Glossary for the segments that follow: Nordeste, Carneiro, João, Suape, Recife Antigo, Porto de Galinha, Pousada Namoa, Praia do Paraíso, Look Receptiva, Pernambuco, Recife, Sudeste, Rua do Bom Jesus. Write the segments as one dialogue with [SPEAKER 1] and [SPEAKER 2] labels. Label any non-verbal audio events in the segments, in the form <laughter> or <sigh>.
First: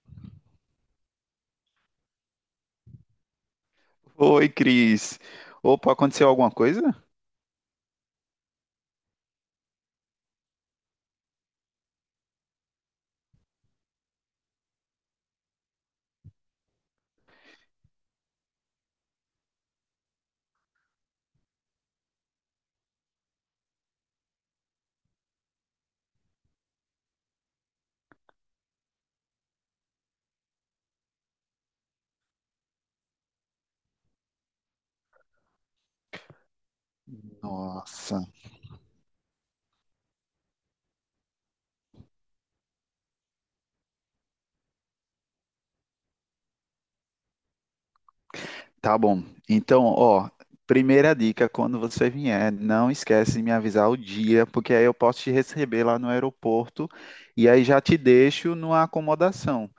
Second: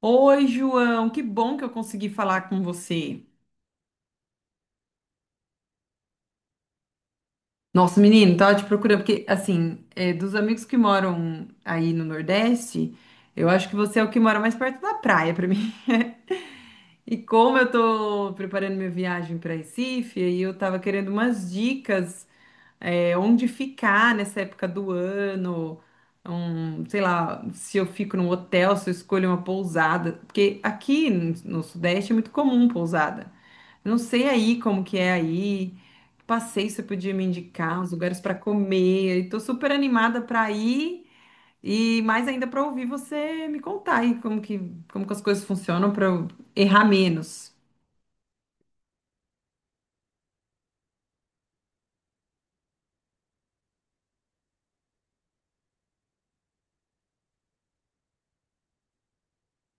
[SPEAKER 1] Oi, João, que bom que eu consegui falar com você.
[SPEAKER 2] Oi, Cris. Opa, aconteceu alguma coisa?
[SPEAKER 1] Nossa, menino, tava te procurando, porque, assim, é, dos amigos que moram aí no Nordeste, eu acho que você é o que mora mais perto da praia pra mim. <laughs> E como eu tô preparando minha viagem pra Recife, aí eu tava querendo umas dicas, é, onde ficar nessa época do ano, sei lá, se eu fico num hotel, se eu escolho uma pousada, porque aqui no Sudeste é muito comum pousada. Eu não sei aí como que é aí. Que passeio você podia me indicar, os
[SPEAKER 2] Nossa.
[SPEAKER 1] lugares para comer. Estou super animada para ir e mais ainda para ouvir você me contar aí como que as coisas funcionam para eu errar menos.
[SPEAKER 2] Tá bom. Então, ó, primeira dica, quando você vier, não esquece de me avisar o dia, porque aí eu posso te receber lá no aeroporto e aí já te deixo numa acomodação.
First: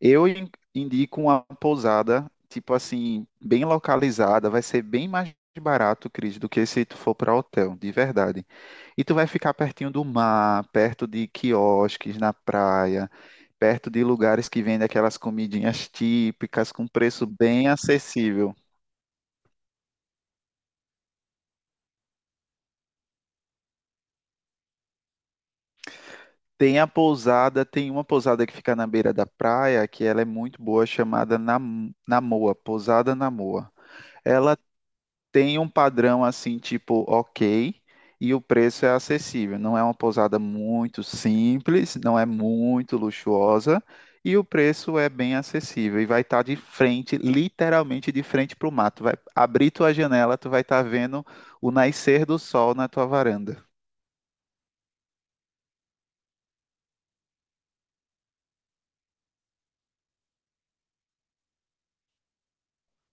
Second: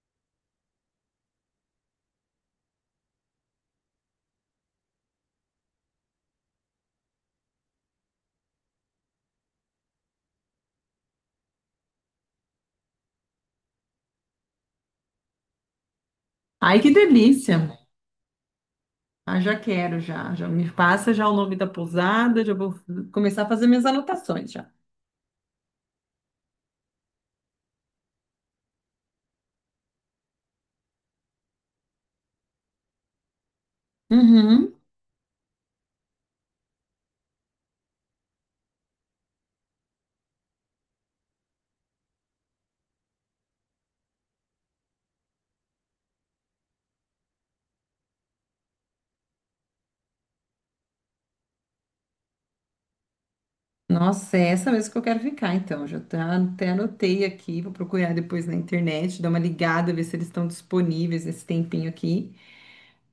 [SPEAKER 2] Eu indico uma pousada, tipo assim, bem localizada, vai ser bem mais barato, Cris, do que se tu for para hotel, de verdade. E tu vai ficar pertinho do mar, perto de quiosques na praia, perto de lugares que vendem aquelas comidinhas típicas
[SPEAKER 1] Ai,
[SPEAKER 2] com
[SPEAKER 1] que
[SPEAKER 2] preço
[SPEAKER 1] delícia!
[SPEAKER 2] bem acessível.
[SPEAKER 1] Ah, já quero, já. Já me passa já o nome da pousada, já vou começar a fazer minhas anotações já.
[SPEAKER 2] Tem a pousada, tem uma pousada que fica na beira da praia, que ela é muito boa, chamada Namoa, Pousada Namoa. Ela
[SPEAKER 1] Uhum.
[SPEAKER 2] tem um padrão assim, tipo, ok, e o preço é acessível. Não é uma pousada muito simples, não é muito luxuosa, e o preço é bem acessível. E vai estar de frente, literalmente de frente para o mato. Vai abrir tua janela, tu vai estar vendo o nascer do sol na tua varanda.
[SPEAKER 1] Nossa, é essa mesmo que eu quero ficar, então. Já tá, até anotei aqui, vou procurar depois na internet, dar uma ligada, ver se eles estão disponíveis nesse tempinho aqui.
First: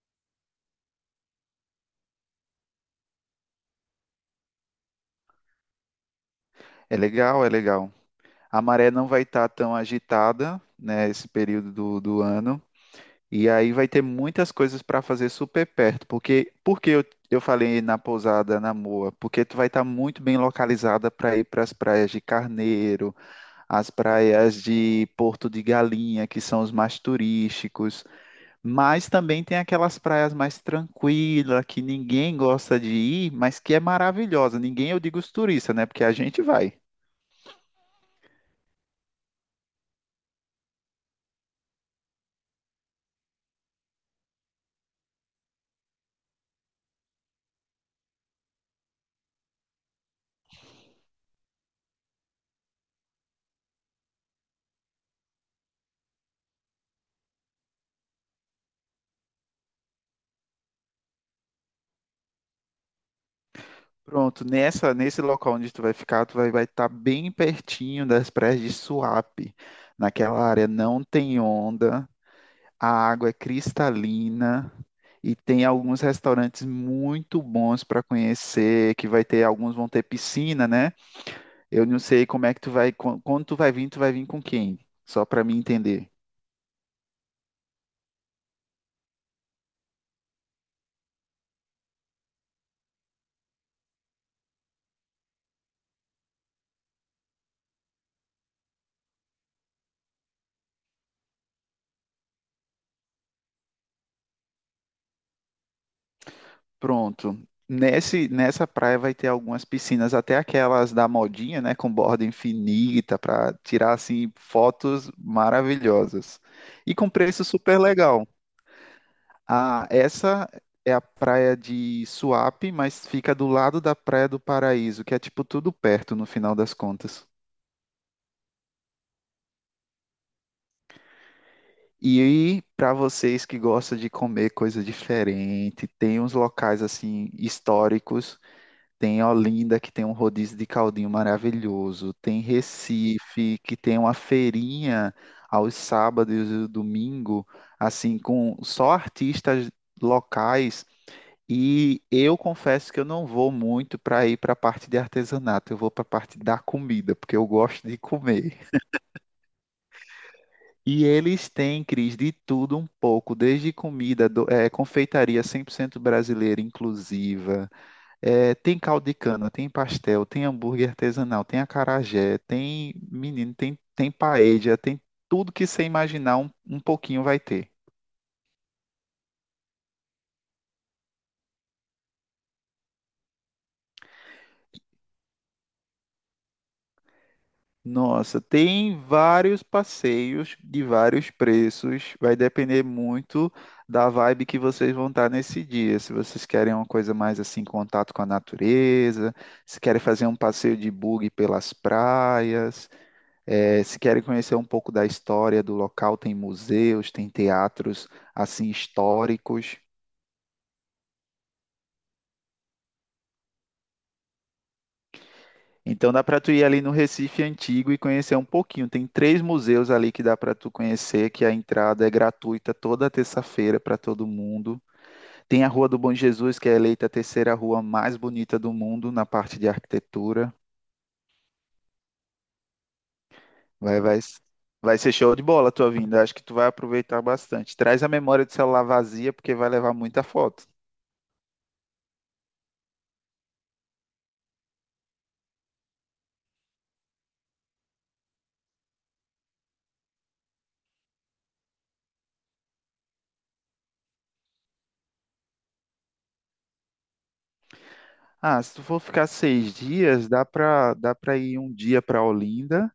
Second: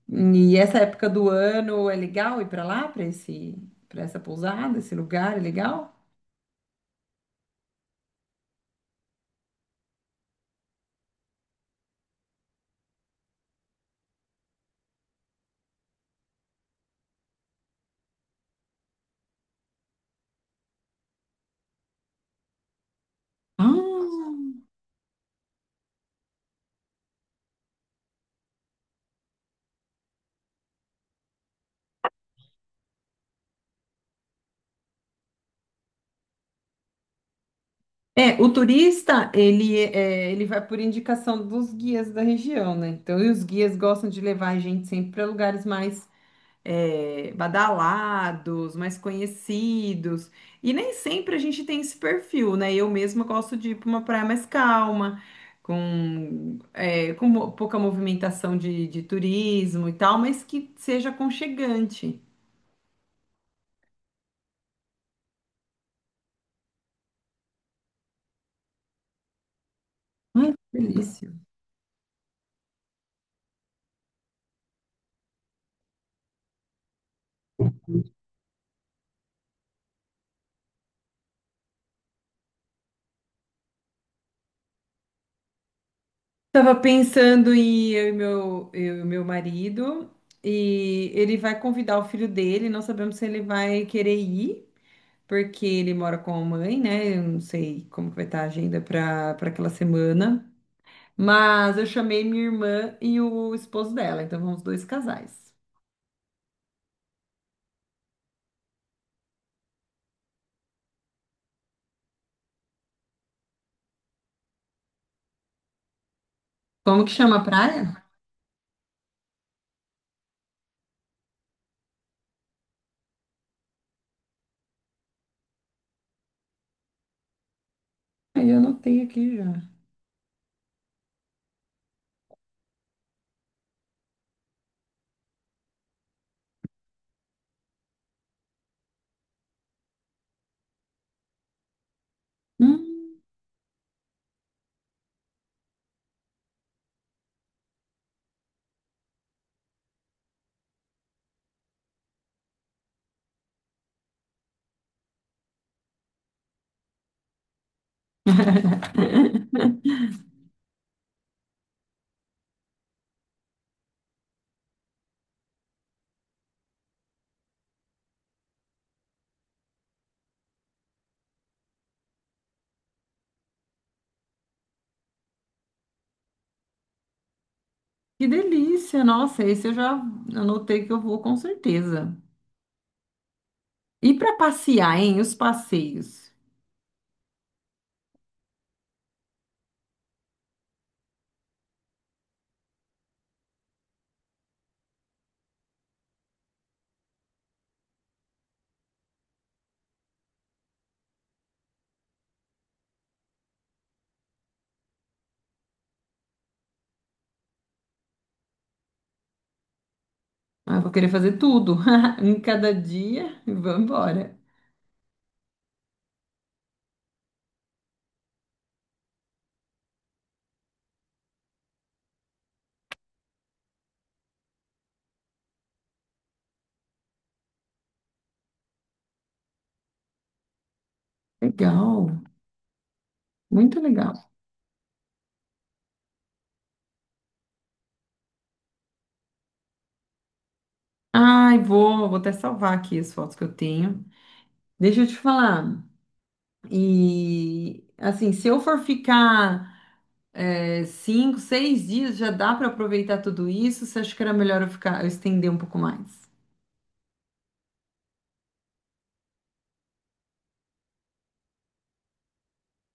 [SPEAKER 1] E essa época do ano é legal ir para lá, para esse, para essa pousada, esse lugar é legal?
[SPEAKER 2] É legal, é legal. A maré não vai estar tão agitada, né, esse período do ano. E aí vai ter muitas coisas para fazer super perto, porque eu falei na pousada na Moa, porque tu vai estar muito bem localizada para ir para as praias de Carneiro, as
[SPEAKER 1] Ah,
[SPEAKER 2] praias de Porto de Galinha, que são os mais turísticos, mas também tem aquelas praias mais tranquilas que ninguém gosta de ir, mas que é maravilhosa. Ninguém, eu digo os turistas, né? Porque a gente vai.
[SPEAKER 1] é, o turista, ele, é, ele vai por indicação dos guias da região, né? Então, e os guias gostam de levar a gente sempre para lugares mais é, badalados, mais conhecidos. E nem sempre a gente tem esse perfil, né? Eu mesma gosto de ir para uma praia mais calma, com, é, pouca movimentação de turismo e tal, mas que seja aconchegante.
[SPEAKER 2] Pronto, nessa, nesse local onde tu vai ficar, tu vai estar bem pertinho das praias de Suape. Naquela
[SPEAKER 1] Ai,
[SPEAKER 2] área
[SPEAKER 1] que
[SPEAKER 2] não
[SPEAKER 1] delícia.
[SPEAKER 2] tem onda, a água é cristalina e tem alguns restaurantes muito bons para conhecer, que vai ter, alguns vão ter piscina, né? Eu não sei como é que tu vai, quando tu vai vir com quem? Só para mim entender.
[SPEAKER 1] Estava pensando em eu e meu marido, e ele vai convidar o filho dele, não sabemos se ele vai querer ir, porque ele mora com a mãe, né? Eu não sei como que vai estar a agenda para aquela semana. Mas eu chamei minha irmã e o esposo dela, então vamos dois casais.
[SPEAKER 2] Pronto. Nesse, nessa praia vai ter algumas piscinas, até aquelas da modinha, né, com borda infinita, para tirar assim fotos maravilhosas. E
[SPEAKER 1] Como
[SPEAKER 2] com
[SPEAKER 1] que chama a
[SPEAKER 2] preço super
[SPEAKER 1] praia?
[SPEAKER 2] legal. Ah, essa é a praia de Suape, mas fica do lado da Praia do Paraíso, que é tipo tudo perto no final das contas.
[SPEAKER 1] Aí eu anotei aqui já.
[SPEAKER 2] E para vocês que gostam de comer coisa diferente, tem uns locais assim históricos. Tem Olinda, que tem um rodízio de caldinho maravilhoso. Tem
[SPEAKER 1] Hum,
[SPEAKER 2] Recife, que tem uma feirinha aos sábados e domingo, assim, com só artistas locais. E eu confesso que eu não vou muito para ir para a parte de artesanato, eu vou para a parte da comida, porque eu gosto de comer.
[SPEAKER 1] <laughs>
[SPEAKER 2] E eles têm, Cris, de tudo um pouco, desde comida, confeitaria 100% brasileira, inclusiva. É, tem caldo de cana, tem pastel, tem hambúrguer artesanal, tem acarajé, tem menino, tem, tem paella, tem tudo que você imaginar um pouquinho vai ter.
[SPEAKER 1] que delícia! Nossa, esse eu já anotei que eu vou com certeza. E para passear, hein? Os passeios.
[SPEAKER 2] Nossa, tem vários passeios de vários preços, vai depender muito da vibe que vocês vão estar nesse dia. Se vocês querem uma coisa mais assim, contato com a natureza, se querem fazer um passeio de buggy pelas praias. É, se querem conhecer um pouco da história do local, tem museus, tem teatros assim históricos.
[SPEAKER 1] Ah, eu vou querer fazer tudo <laughs> em cada dia e vamos embora.
[SPEAKER 2] Então dá para tu ir ali no Recife Antigo e conhecer um pouquinho. Tem três museus ali que dá para tu conhecer, que a entrada é gratuita toda terça-feira para todo mundo. Tem a Rua do Bom Jesus, que é eleita a terceira rua mais bonita do mundo na parte de arquitetura.
[SPEAKER 1] Legal, muito
[SPEAKER 2] Vai,
[SPEAKER 1] legal.
[SPEAKER 2] vai, vai ser show de bola a tua vinda. Acho que tu vai aproveitar bastante. Traz a memória de celular vazia, porque vai levar muita foto.
[SPEAKER 1] Ai, vou, vou até salvar aqui as fotos que eu tenho. Deixa eu te falar. E assim, se eu for ficar é, cinco, seis dias, já dá para aproveitar tudo isso? Você acha que era melhor eu ficar, eu estender um pouco mais?
[SPEAKER 2] Ah, se tu for ficar 6 dias, dá para ir um dia para Olinda,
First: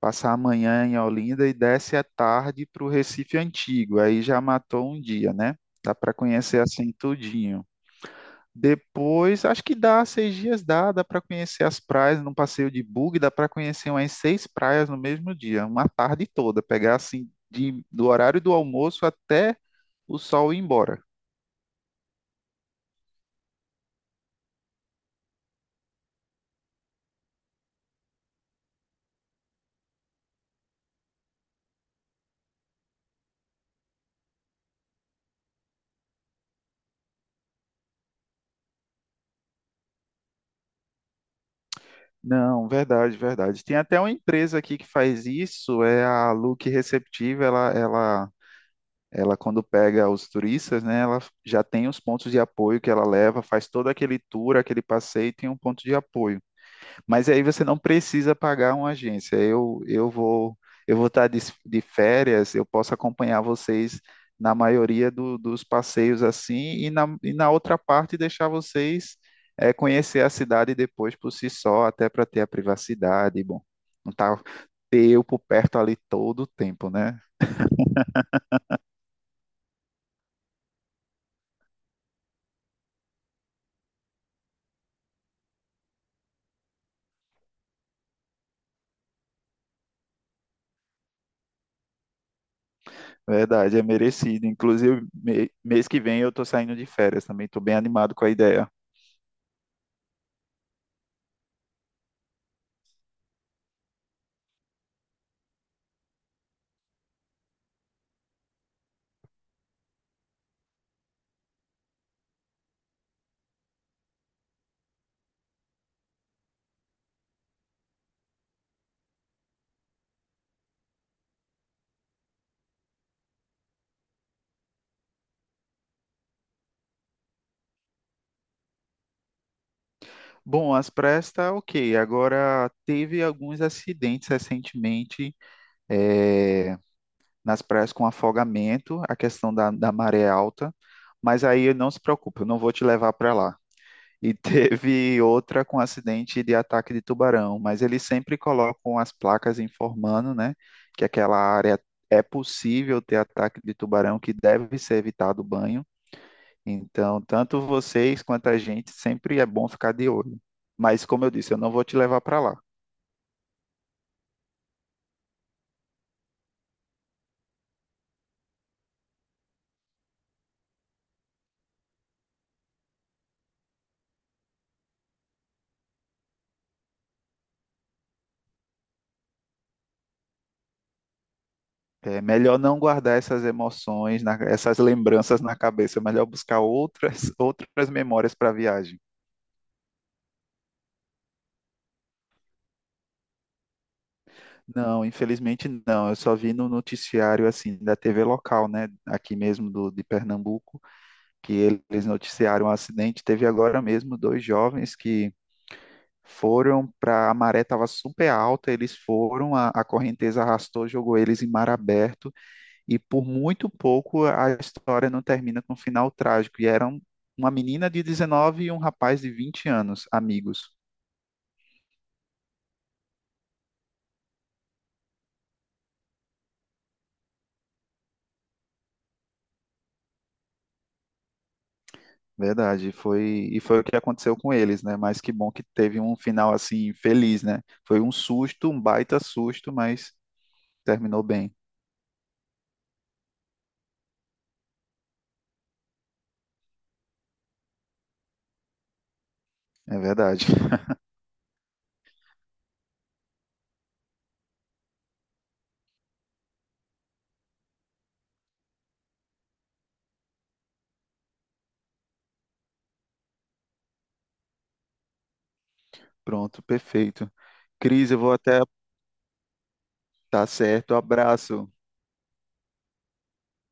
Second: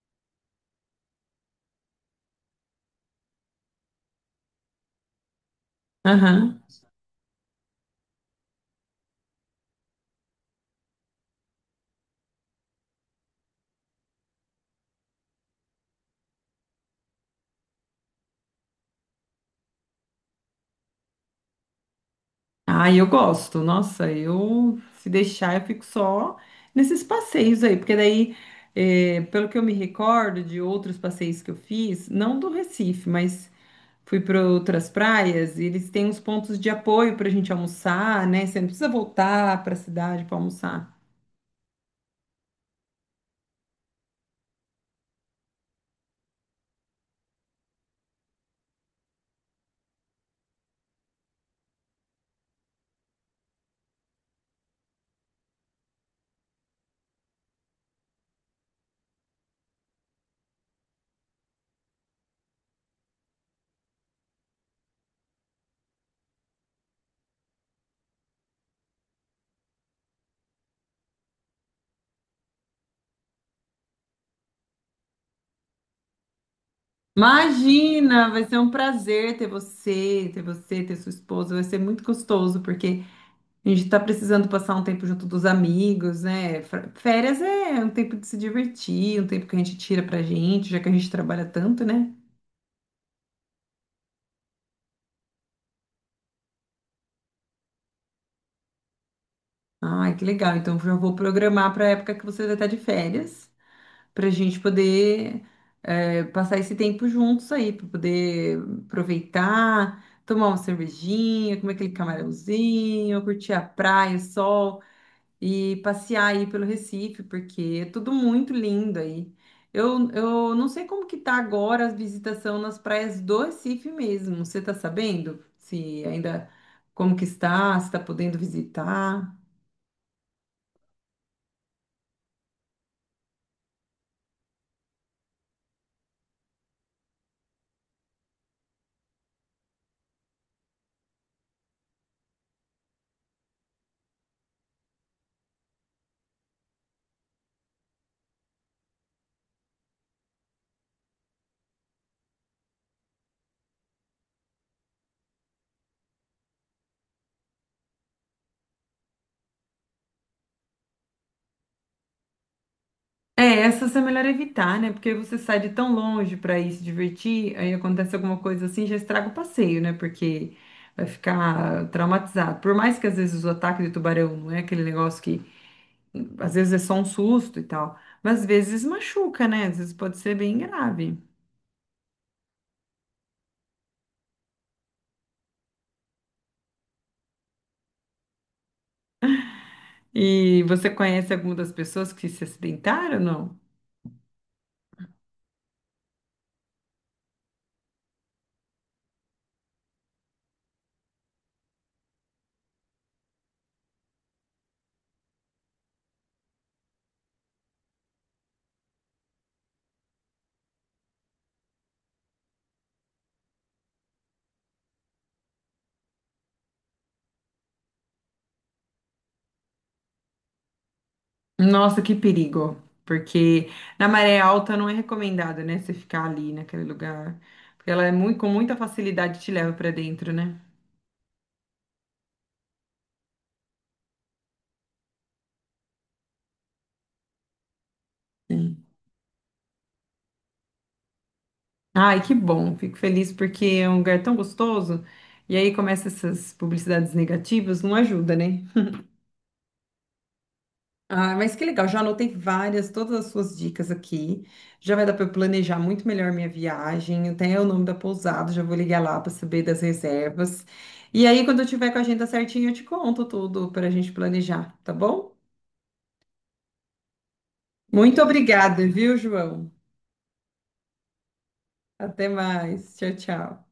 [SPEAKER 2] passar a manhã em Olinda e desce à tarde para o Recife Antigo. Aí já matou um dia, né? Dá para conhecer
[SPEAKER 1] Aham.
[SPEAKER 2] assim tudinho. Depois, acho que dá 6 dias, dá para conhecer as praias num passeio de bug, dá para conhecer umas seis praias no mesmo dia, uma tarde toda, pegar assim de, do horário do almoço até o sol ir embora.
[SPEAKER 1] Ah, eu gosto. Nossa, eu se deixar, eu fico só nesses passeios aí, porque daí, é, pelo que eu me recordo de outros passeios que eu fiz, não do Recife, mas fui para outras praias e eles têm uns pontos de apoio para a gente almoçar, né? Você não precisa voltar para a cidade para almoçar.
[SPEAKER 2] Não, verdade, verdade. Tem até uma empresa aqui que faz isso, é a Look Receptiva, ela quando pega os turistas, né, ela já tem os pontos de apoio que ela leva, faz todo aquele tour, aquele passeio, e tem um ponto de apoio. Mas aí você não precisa pagar uma agência. Eu vou estar de, férias, eu posso acompanhar vocês na maioria dos passeios assim, e na outra parte deixar vocês conhecer a cidade depois por si só, até para ter a privacidade. Bom, não tá ter eu por perto ali todo o tempo, né?
[SPEAKER 1] Imagina, vai ser um prazer ter você, ter sua esposa. Vai ser muito gostoso porque a gente está precisando passar um tempo junto dos amigos, né? Férias é um tempo de se divertir, um tempo que a gente tira pra gente, já que a gente trabalha tanto, né?
[SPEAKER 2] Verdade, é merecido. Inclusive, mês que vem eu estou saindo de férias também. Estou bem animado com a ideia.
[SPEAKER 1] Ai, que legal. Então já vou programar para a época que você vai estar de férias, para a gente poder passar esse tempo juntos aí, para poder aproveitar, tomar uma cervejinha, comer aquele camarãozinho, curtir a praia, o sol e passear aí pelo Recife, porque é tudo muito lindo aí. Eu não sei como que tá agora a visitação nas praias do Recife mesmo. Você tá sabendo? Se ainda como que está, se está podendo visitar?
[SPEAKER 2] Bom, as praias tá ok. Agora, teve alguns acidentes recentemente eh, nas praias com afogamento, a questão da maré alta, mas aí não se preocupe, eu não vou te levar para lá. E <laughs> teve outra com acidente de ataque de tubarão, mas eles sempre colocam as placas informando, né, que aquela área é possível ter ataque de tubarão, que deve ser evitado o banho. Então, tanto vocês quanto a gente, sempre é bom ficar de olho. Mas, como eu disse, eu não vou te levar para lá.
[SPEAKER 1] É, essas é melhor evitar, né? Porque você sai de tão longe para ir se divertir, aí acontece alguma coisa assim, já estraga o passeio, né? Porque vai ficar traumatizado. Por mais que às vezes o ataque de tubarão não é aquele negócio que às vezes é só um susto e tal, mas às vezes machuca, né? Às vezes pode ser bem grave.
[SPEAKER 2] É melhor não guardar essas emoções, essas lembranças na cabeça. É melhor buscar outras, <laughs> outras memórias para a viagem.
[SPEAKER 1] E você conhece alguma das pessoas que se acidentaram, não?
[SPEAKER 2] Não, infelizmente não. Eu só vi no noticiário assim da TV local, né, aqui mesmo do, de Pernambuco, que eles noticiaram um acidente. Teve agora mesmo dois jovens que foram para a maré estava super alta, eles foram, a correnteza arrastou, jogou eles em mar aberto e por muito pouco a história não termina com um final trágico. E eram uma menina de 19 e um rapaz de 20 anos, amigos.
[SPEAKER 1] Nossa, que perigo. Porque na maré alta não é recomendado, né? Você ficar ali naquele lugar. Porque ela é muito, com muita facilidade te leva pra dentro, né?
[SPEAKER 2] Verdade, foi e foi o que aconteceu com eles, né? Mas que bom que teve um final assim feliz, né? Foi um susto, um
[SPEAKER 1] Sim.
[SPEAKER 2] baita susto, mas terminou bem.
[SPEAKER 1] Ai, que bom. Fico feliz porque é um lugar tão gostoso. E aí começa essas publicidades negativas, não ajuda, né?
[SPEAKER 2] É verdade. <laughs>
[SPEAKER 1] Ah, mas que legal, já anotei várias, todas as suas dicas aqui. Já vai dar para eu planejar muito melhor minha viagem, até o nome da pousada, já vou ligar lá para saber das reservas. E aí, quando eu tiver com a agenda certinha, eu te conto tudo para a gente planejar, tá bom?
[SPEAKER 2] Pronto, perfeito. Cris, eu
[SPEAKER 1] Muito
[SPEAKER 2] vou até.
[SPEAKER 1] obrigada, viu, João?
[SPEAKER 2] Tá certo, abraço.
[SPEAKER 1] Até mais. Tchau, tchau.